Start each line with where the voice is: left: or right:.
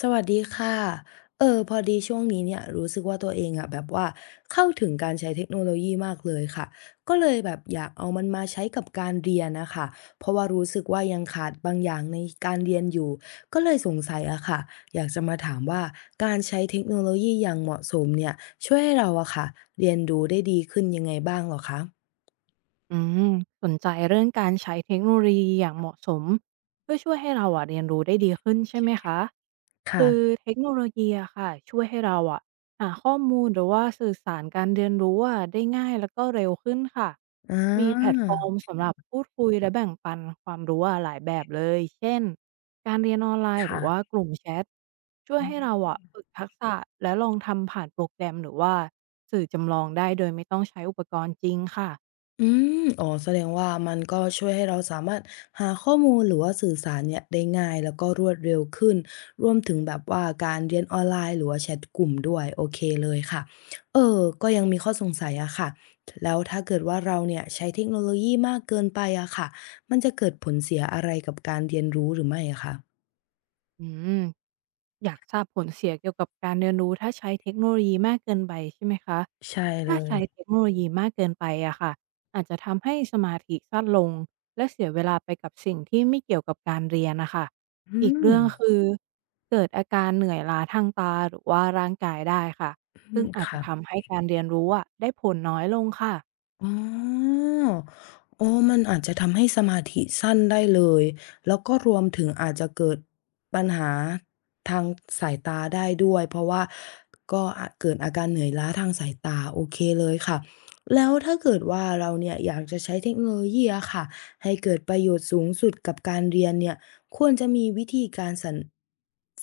left: สวัสดีค่ะพอดีช่วงนี้เนี่ยรู้สึกว่าตัวเองอะแบบว่าเข้าถึงการใช้เทคโนโลยีมากเลยค่ะก็เลยแบบอยากเอามันมาใช้กับการเรียนนะคะเพราะว่ารู้สึกว่ายังขาดบางอย่างในการเรียนอยู่ก็เลยสงสัยอะค่ะอยากจะมาถามว่าการใช้เทคโนโลยีอย่างเหมาะสมเนี่ยช่วยให้เราอะค่ะเรียนรู้ได้ดีขึ้นยังไงบ้างเหรอคะ
right: อืมสนใจเรื่องการใช้เทคโนโลยีอย่างเหมาะสมเพื่อช่วยให้เราอะเรียนรู้ได้ดีขึ้นใช่ไหมคะคือ
left: ค่ะ
right: เทคโนโลยีอะค่ะช่วยให้เราอะหาข้อมูลหรือว่าสื่อสารการเรียนรู้อะได้ง่ายแล้วก็เร็วขึ้นค่ะ
left: อ่
right: มีแพลต
left: า
right: ฟอร์มสำหรับพูดคุยและแบ่งปันความรู้อะหลายแบบเลยเช่นการเรียนออนไลน์หรือว่า
left: ค่ะ
right: กลุ่มแชทช่วยให้เราอะฝึกทักษะและลองทำผ่านโปรแกรมหรือว่าสื่อจำลองได้โดยไม่ต้องใช้อุปกรณ์จริงค่ะ
left: อืมอ๋อแสดงว่ามันก็ช่วยให้เราสามารถหาข้อมูลหรือว่าสื่อสารเนี่ยได้ง่ายแล้วก็รวดเร็วขึ้นรวมถึงแบบว่าการเรียนออนไลน์หรือว่าแชทกลุ่มด้วยโอเคเลยค่ะก็ยังมีข้อสงสัยอะค่ะแล้วถ้าเกิดว่าเราเนี่ยใช้เทคโนโลยีมากเกินไปอะค่ะมันจะเกิดผลเสียอะไรกับการเรียนรู้หรือไม่อะคะ
right: อืม อยากทราบผลเสียเกี่ยวกับการเรียนรู้ถ้าใช้เทคโนโลยีมากเกินไปใช่ไหมคะ
left: ใช่เล
right: ถ้า
left: ย
right: ใช้เทคโนโลยีมากเกินไปอะค่ะอาจจะทำให้สมาธิสั้นลงและเสียเวลาไปกับสิ่งที่ไม่เกี่ยวกับการเรียนนะคะ
left: อื
right: อีก
left: ม
right: เรื่องคือเกิดอาการเหนื่อยล้าทางตาหรือว่าร่างกายได้ค่ะ
left: อื
right: ซึ่ง
left: ม
right: อาจจะ
left: ค่ะ
right: ทำให้การเรียนรู้อะได้ผลน้อยลงค่ะ
left: อ๋อโอ้มันอาจจะทำให้สมาธิสั้นได้เลย แล้วก็รวมถึงอาจจะเกิดปัญหาทางสายตาได้ด้วย เพราะว่าก็อาจเกิดอาการเหนื่อยล้าทางสายตาโอเคเลยค่ะ แล้วถ้าเกิดว่าเราเนี่ยอยากจะใช้เทคโนโลยีอะค่ะให้เกิดประโยชน์สูงสุดกับการเรียนเนี่ยควรจะมีวิธีการสรร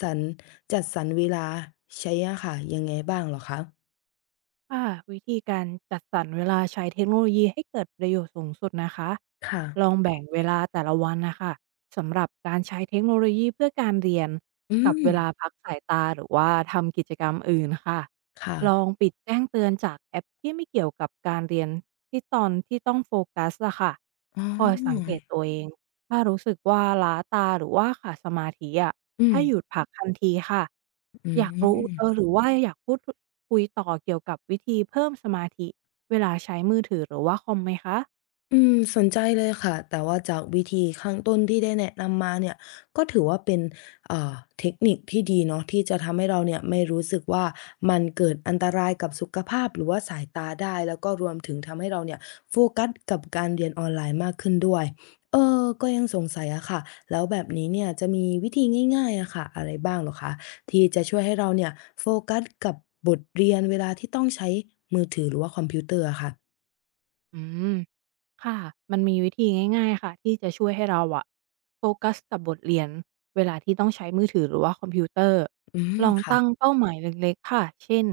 left: สรรจัดสรรเวลาใช้อะค่ะยังไงบ้างเหรอคะ
right: ค่ะวิธีการจัดสรรเวลาใช้เทคโนโลยีให้เกิดประโยชน์สูงสุดนะคะ
left: ค่ะ
right: ลองแบ่งเวลาแต่ละวันนะคะสำหรับการใช้เทคโนโลยีเพื่อการเรียน
left: อื
right: กับ
left: ม
right: เวลาพักสายตาหรือว่าทำกิจกรรมอื่นค่ะ
left: ค่ะ
right: ลองปิดแจ้งเตือนจากแอปที่ไม่เกี่ยวกับการเรียนที่ตอนที่ต้องโฟกัสอะค่ะ
left: อ๋อ
right: คอยสังเกตตัวเอง ถ้ารู้สึกว่าล้าตาหรือว่าขาดสมาธิอะ
left: อืม
right: ให้หยุดพักทันทีค่ะ
left: อื
right: อยากรู้ห
left: ม
right: รือว่าอยากพูดทคุยต่อเกี่ยวกับวิธีเพิ่มสมาธิเวลาใช้มือถือหรือว่าคอมไหมคะ
left: อืมสนใจเลยค่ะ แต่ว่าจากวิธีข้างต้นที่ได้แนะนำมาเนี่ยก็ถือว่าเป็นอ่าเทคนิคที่ดีเนาะที่จะทำให้เราเนี่ยไม่รู้สึกว่ามันเกิดอันตรายกับสุขภาพหรือว่าสายตาได้ แล้วก็รวมถึงทำให้เราเนี่ยโฟกัสกับการเรียนออนไลน์มากขึ้นด้วยก็ยังสงสัยอะค่ะแล้วแบบนี้เนี่ยจะมีวิธีง่ายๆอะค่ะอะไรบ้างเหรอคะที่จะช่วยให้เราเนี่ยโฟกัสกับบทเรียนเวลาที่ต้องใช้มือถือหรือว่าคอมพิวเตอร์อะค่ะ
right: อืม ค่ะมันมีวิธีง่ายๆค่ะที่จะช่วยให้เราอะโฟกัสกับบทเรียนเวลาที่ต้องใช้มือถือหรือว่าคอมพิวเตอร์
left: อื
right: ล
left: ม
right: อง
left: ค่ะ
right: ตั้งเป้าหมายเล็กๆค่ะ เช่น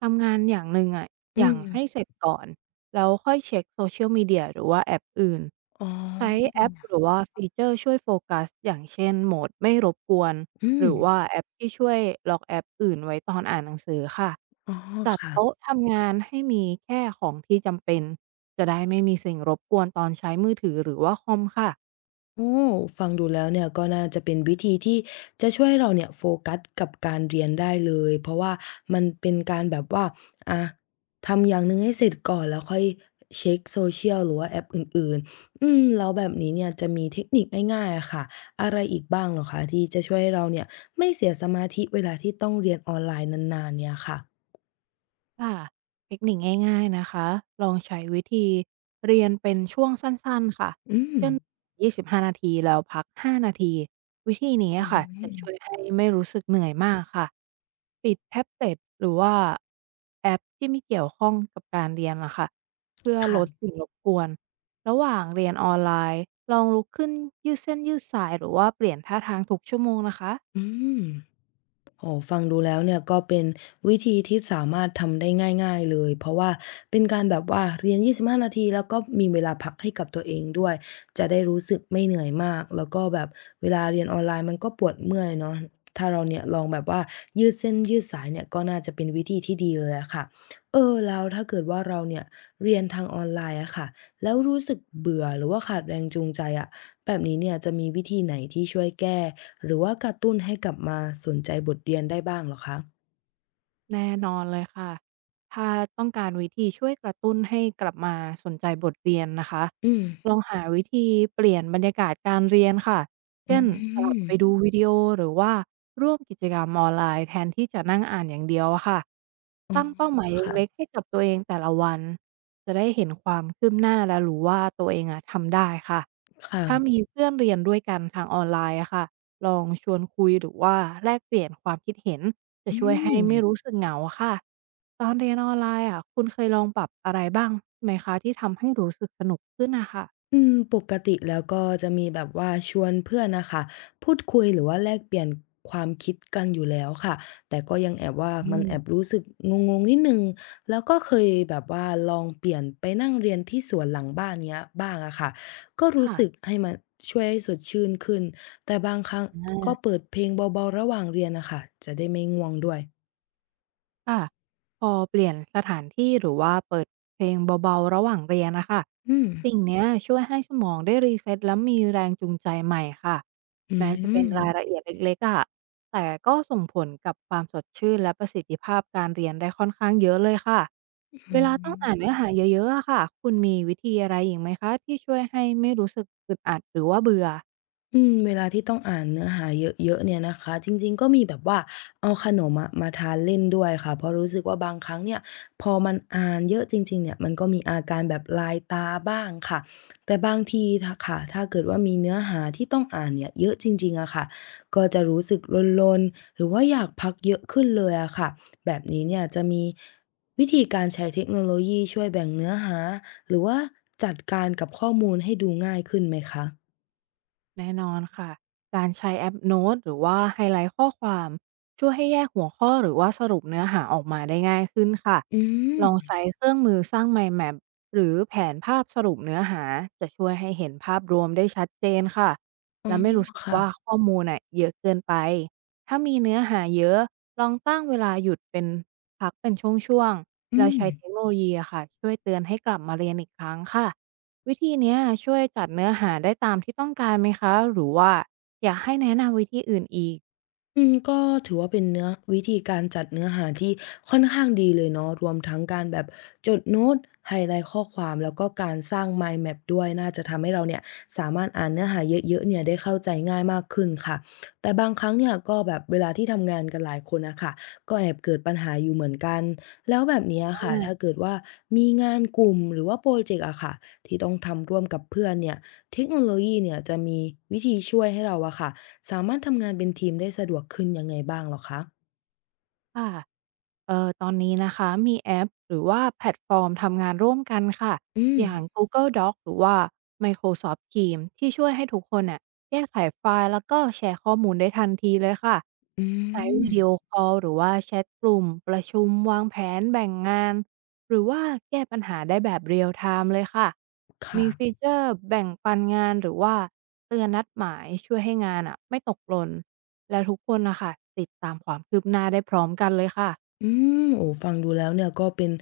right: ทำงานอย่างหนึ่งอะ
left: อื
right: อย่าง
left: ม
right: ให้เสร็จก่อน แล้วค่อยเช็ค Social Media หรือว่าแอปอื่น
left: อ๋
right: ใช้
left: อ
right: แอปหรือว่าฟีเจอร์ช่วยโฟกัสอย่างเช่นโหมดไม่รบกวน
left: อื
right: ห
left: ม
right: รือว่าแอปที่ช่วยล็อกแอปอื่นไว้ตอนอ่านหนังสือค่ะ
left: อ๋อ
right: จัด
left: ค่ะ
right: โต๊ะทำงานให้มีแค่ของที่จำเป็นจะได้ไม่มีสิ่งรบกวนตอนใช้มือถือหรือว่าคอมค่ะ
left: โอ้ฟังดูแล้วเนี่ยก็น่าจะเป็นวิธีที่จะช่วยเราเนี่ยโฟกัสกับการเรียนได้เลย เพราะว่ามันเป็นการแบบว่าอาทำอย่างหนึ่งให้เสร็จก่อนแล้วค่อยเช็ก social หรือว่าแอปอื่นๆอืมแล้วแบบนี้เนี่ยจะมีเทคนิคง่ายๆอะค่ะ อะไรอีกบ้างเหรอคะที่จะช่วยให้เราเนี่ยไม่เสียสมาธิเวลาที่ต้องเรียนออนไลน์นานๆเนี่ยค่ะ
right: ค่ะเทคนิคง่ายๆนะคะลองใช้วิธีเรียนเป็นช่วงสั้นๆค่ะ
left: อืม
right: เช่น25นาทีแล้วพัก5นาทีวิธีนี้
left: อื
right: อะค่ะจะ
left: ม
right: ช่วยให้ไม่รู้สึกเหนื่อยมากค่ะปิดแท็บเล็ตหรือว่าแอปที่ไม่เกี่ยวข้องกับการเรียนนะคะเพื่อลด
left: ค่ะ
right: สิ่งรบกวนระหว่างเรียนออนไลน์ลองลุกขึ้นยืดเส้นยืดสายหรือว่าเปลี่ยนท่าทางทุกชั่วโมงนะคะ
left: อืม โอฟังดูแล้วเนี่ยก็เป็นวิธีที่สามารถทำได้ง่ายๆเลยเพราะว่าเป็นการแบบว่าเรียน25 นาทีแล้วก็มีเวลาพักให้กับตัวเองด้วยจะได้รู้สึกไม่เหนื่อยมากแล้วก็แบบเวลาเรียนออนไลน์มันก็ปวดเมื่อยเนาะถ้าเราเนี่ยลองแบบว่ายืดเส้นยืดสายเนี่ยก็น่าจะเป็นวิธีที่ดีเลยอะค่ะแล้วถ้าเกิดว่าเราเนี่ยเรียนทางออนไลน์อะค่ะแล้วรู้สึกเบื่อหรือว่าขาดแรงจูงใจอะแบบนี้เนี่ยจะมีวิธีไหนที่ช่วยแก้ หรือว่ากระตุ้นให้กลับมาสนใจบทเรียนได้บ้างเหรอคะ
right: แน่นอนเลยค่ะถ้าต้องการวิธีช่วยกระตุ้นให้กลับมาสนใจบทเรียนนะคะ
left: อืม
right: ลองหาวิธีเปลี่ยนบรรยากาศการเรียนค่ะ
left: อื
right: เช่นสลับ
left: ม
right: ไปดูวิดีโอหรือว่าร่วมกิจกรรมออนไลน์แทนที่จะนั่งอ่านอย่างเดียวอะค่ะ
left: อ๋อ
right: ตั้งเป้าหมายเ
left: ค่ะ
right: ล็กๆให้กับตัวเองแต่ละวัน จะได้เห็นความคืบหน้าและรู้ว่าตัวเองอะทำได้ค่ะ
left: ค่ะ
right: ถ้ามีเพื่อนเรียนด้วยกันทางออนไลน์อะค่ะลองชวนคุยหรือว่าแลกเปลี่ยนความคิดเห็น จะ
left: อื
right: ช่วยให้
left: ม
right: ไม่รู้สึกเหงาอะค่ะตอนเรียนออนไลน์อะคุณเคยลองปรับอะไรบ้างไหมคะที่ทำให้รู้สึกสนุกขึ้นน่ะค่ะ
left: อืมปกติแล้วก็จะมีแบบว่าชวนเพื่อนน่ะค่ะพูดคุยหรือว่าแลกเปลี่ยนความคิดกันอยู่แล้วค่ะแต่ก็ยังแอบว่า
right: อื
left: มันแอบ
right: ม
left: รู้สึกงงๆนิดหนึ่งแล้วก็เคยแบบว่าลองเปลี่ยนไปนั่งเรียนที่สวนหลังบ้านเงี้ยบ้างอะค่ะก็รู้
right: ค่ะ
left: สึกให้มันช่วยให้สดชื่นขึ้นแต่บางครั้ง
right: อ
left: ก็
right: า
left: เปิดเพลงเบาๆระหว่างเรียนน่ะค่ะจะได้ไม่ง่วงด้วย
right: ค่ะพอเปลี่ยนสถานที่หรือว่าเปิดเพลงเบาๆระหว่างเรียนนะคะ
left: อืม
right: สิ่งเนี้ยช่วยให้สมองได้รีเซ็ตและมีแรงจูงใจใหม่ค่ะ
left: อื
right: แม้จะเป็น
left: ม
right: รายละเอียดเล็กๆอะแต่ก็ส่งผลกับความสดชื่นและประสิทธิภาพการเรียนได้ค่อนข้างเยอะเลยค่ะ
left: อื
right: เวลาต้องอ่าน
left: ม
right: เนื้อหาเยอะๆอะค่ะคุณมีวิธีอะไรอีกไหมคะที่ช่วยให้ไม่รู้สึกอึดอัดหรือว่าเบื่อ
left: อืมเวลาที่ต้องอ่านเนื้อหาเยอะๆเนี่ยนะคะจริงๆก็มีแบบว่าเอาขนมอะมาทานเล่นด้วยค่ะเพราะรู้สึกว่าบางครั้งเนี่ยพอมันอ่านเยอะจริงๆเนี่ยมันก็มีอาการแบบลายตาบ้างค่ะแต่บางทีถ้าค่ะถ้าเกิดว่ามีเนื้อหาที่ต้องอ่านเนี่ยเยอะจริงๆอะค่ะก็จะรู้สึกลนๆหรือว่าอยากพักเยอะขึ้นเลยอะค่ะแบบนี้เนี่ยจะมีวิธีการใช้เทคโนโลยีช่วยแบ่งเนื้อหาหรือว่าจัดการกับข้อมูลให้ดูง่ายขึ้นไหมคะ
right: แน่นอนค่ะการใช้แอปโน้ตหรือว่าไฮไลท์ข้อความช่วยให้แยกหัวข้อหรือว่าสรุปเนื้อหาออกมาได้ง่ายขึ้นค่ะ
left: อื
right: ล
left: ม
right: องใช้เครื่องมือสร้าง Mind Map หรือแผนภาพสรุปเนื้อหาจะช่วยให้เห็นภาพรวมได้ชัดเจนค่ะ
left: อ๋อ
right: และไม่รู้สึก
left: ค่ะ
right: ว่าข้อมูลน่ะเยอะเกินไปถ้ามีเนื้อหาเยอะลองตั้งเวลาหยุดเป็นพักเป็นช่วงๆ
left: อื
right: แล้ว
left: ม
right: ใช้เทคโนโลยีอะค่ะช่วยเตือนให้กลับมาเรียนอีกครั้งค่ะ วิธีเนี้ยช่วยจัดเนื้อหาได้ตามที่ต้องการไหมคะหรือว่าอยากให้แนะนำวิธีอื่นอีก
left: อืม ก็ถือว่าเป็นเนื้อวิธีการจัดเนื้อหาที่ค่อนข้างดีเลยเนาะรวมทั้งการแบบจดโน้ตไฮไลต์ข้อความแล้วก็การสร้าง Mind Map ด้วยน่าจะทำให้เราเนี่ยสามารถอ่านเนื้อหาเยอะๆเนี่ยได้เข้าใจง่ายมากขึ้นค่ะแต่บางครั้งเนี่ยก็แบบเวลาที่ทำงานกันหลายคนน่ะค่ะก็แอบเกิดปัญหาอยู่เหมือนกันแล้วแบบเนี้
right: อ
left: ยค่ะถ้า
right: า
left: เกิดว่ามีงานกลุ่มหรือว่าพรอเจกต์อะค่ะที่ต้องทำร่วมกับเพื่อนเนี่ยเทคโนโลยีเนี่ยจะมีวิธีช่วยให้เราอะค่ะ สามารถทำงานเป็นทีมได้สะดวกขึ้นยังไงบ้างเหรอคะ
right: ค่ะ ตอนนี้นะคะมีแอปหรือว่าแพลตฟอร์มทำงานร่วมกันค่ะ
left: อืม
right: อย่าง Google Docs หรือว่า Microsoft Teams ที่ช่วยให้ทุกคนน่ะแก้ไขไฟล์แล้วก็แชร์ข้อมูลได้ทันทีเลยค่ะ
left: อื
right: ใช้
left: ม
right: วิดีโอคอลหรือว่าแชทกลุ่มประชุมวางแผนแบ่งงานหรือว่าแก้ปัญหาได้แบบ real time เลยค่ะมีฟี
left: ค่ะ
right: เจอร์แบ่งปันงานหรือว่าเตือนนัดหมายช่วยให้งานอ่ะไม่ตกหล่นและทุกคนน่ะค่ะติดตามความคืบหน้าได้พร้อมกันเลยค่ะ
left: อืมโอ้ฟังดูแล้วเนี่ยก็เป็น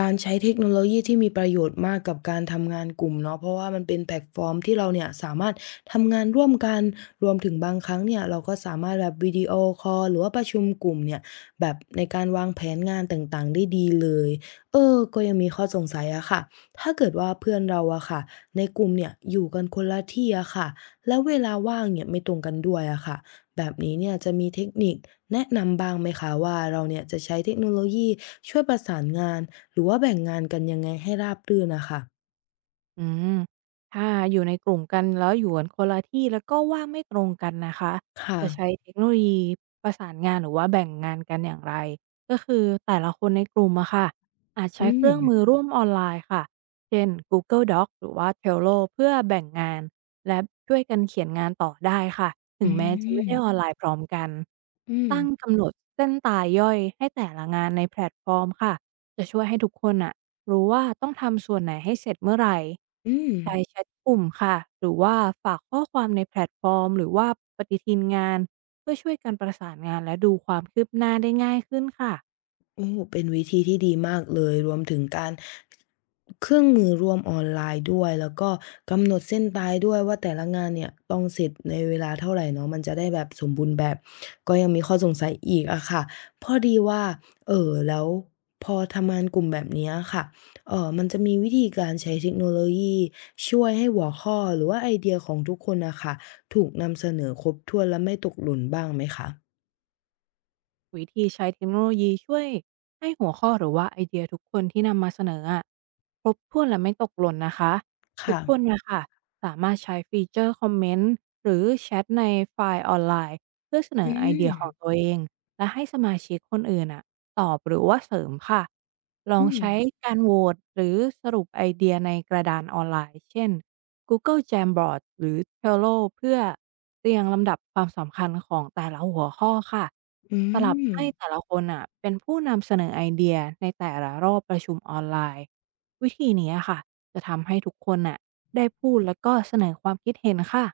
left: การใช้เทคโนโลยีที่มีประโยชน์มากกับการทำงานกลุ่มเนาะเพราะว่ามันเป็นแพลตฟอร์มที่เราเนี่ยสามารถทำงานร่วมกันรวมถึงบางครั้งเนี่ยเราก็สามารถแบบวิดีโอคอลหรือว่าประชุมกลุ่มเนี่ยแบบในการวางแผนงานต่างๆได้ดีเลยเออก็ยังมีข้อสงสัยอะค่ะถ้าเกิดว่าเพื่อนเราอะค่ะในกลุ่มเนี่ยอยู่กันคนละที่อะค่ะแล้วเวลาว่างเนี่ยไม่ตรงกันด้วยอะค่ะแบบนี้เนี่ยจะมีเทคนิค แนะนำบ้างไหมคะว่าเราเนี่ยจะใช้เทคโนโลยีช่วยประสานงานหรือว่าแบ่งงานกันยังไงให้ราบรื่นนะคะ
right: อืมถ้าอยู่ในกลุ่มกันแล้วอยู่กันคนละที่แล้วก็ว่างไม่ตรงกันนะคะ
left: ค
right: จะใช้
left: ่ะ
right: เทคโนโลยีประสานงานหรือว่าแบ่งงานกันอย่างไรก็คือแต่ละคนในกลุ่มอะค่ะอาจใช้
left: อื
right: เค
left: ม
right: รื่องมือร่วมออนไลน์ค่ะเช่น Google Docs หรือว่า Trello เพื่อแบ่งงานและช่วยกันเขียนงานต่อได้ค่ะ
left: อื
right: ถึงแม้จะไม่
left: ม
right: ได้ออนไลน์พร้อมกัน
left: อืม
right: ตั้งกำหนดเส้นตายย่อยให้แต่ละงานในแพลตฟอร์มค่ะจะช่วยให้ทุกคนอะ รู้ว่าต้องทำส่วนไหนให้เสร็จเมื่อไหร
left: อืม
right: ใช้แชทกลุ่มค่ะ หรือว่าฝากข้อความในแพลตฟอร์ม หรือว่าปฏิทินงาน เพื่อช่วยกันประสานงานและดูความคืบหน้าได้ง่ายขึ้นค่ะ
left: โอ้เป็นวิธีที่ดีมากเลยรวมถึงการเครื่องมือร่วมออนไลน์ด้วยแล้วก็กำหนดเส้นตายด้วยว่าแต่ละงานเนี่ยต้องเสร็จในเวลาเท่าไรเนาะมันจะได้แบบสมบูรณ์แบบก็ยังมีข้อสงสัยอีกอะค่ะพอดีว่าแล้วพอทำงานกลุ่มแบบเนี้ยค่ะมันจะมีวิธีการใช้เทคโนโลยีช่วยให้หัวข้อหรือว่าไอเดียของทุกคนน่ะค่ะถูกนำเสนอครบถ้วนและไม่ตกหล่นบ้างไหมคะ
right: วิธีใช้เทคโนโลยีช่วยให้หัวข้อหรือว่าไอเดียทุกคนที่นำมาเสนออะครบถ้วนและไม่ตกหล่นนะคะ ทุก
left: ค่ะ
right: คนน่ะค่ะสามารถใช้ฟีเจอร์คอมเมนต์หรือแชทในไฟล์ออนไลน์เพื่อเสน
left: อื
right: อไอเดียของ
left: ม
right: ตัวเองและให้สมาชิกคนอื่นอ่ะ ตอบหรือว่าเสริมค่ะลอ
left: อื
right: ง
left: ม
right: ใช้การโหวตหรือสรุปไอเดียในกระดานออนไลน์เช่น Google Jamboard หรือ Trello เพื่อเรียงลำดับความสำคัญของแต่ละหัวข้อค่ะ
left: อื
right: สลับ
left: ม
right: ให้แต่ละคนอ่ะเป็นผู้นำเสนอไอเดียในแต่ละรอบประชุมออนไลน์วิธีนี้ค่ะจะทำให้ทุกคนน่ะได้พูดแล้วก็เสนอความคิดเห็นค่ะ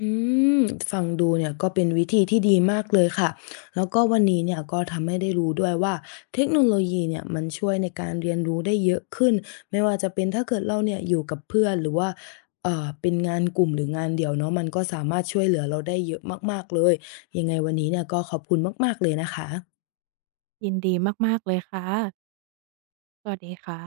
left: อืมฟังดูเนี่ยก็เป็นวิธีที่ดีมากเลยค่ะแล้วก็วันนี้เนี่ยก็ทำให้ได้รู้ด้วยว่าเทคโนโลยีเนี่ยมันช่วยในการเรียนรู้ได้เยอะขึ้นไม่ว่าจะเป็นถ้าเกิดเราเนี่ยอยู่กับเพื่อนหรือว่าเป็นงานกลุ่มหรืองานเดี่ยวเนาะมันก็สามารถช่วยเหลือเราได้เยอะมากๆเลยยังไงวันนี้เนี่ยก็ขอบคุณมากๆเลยนะคะ
right: ยินดีมากๆเลยค่ะสวัสดีค่ะ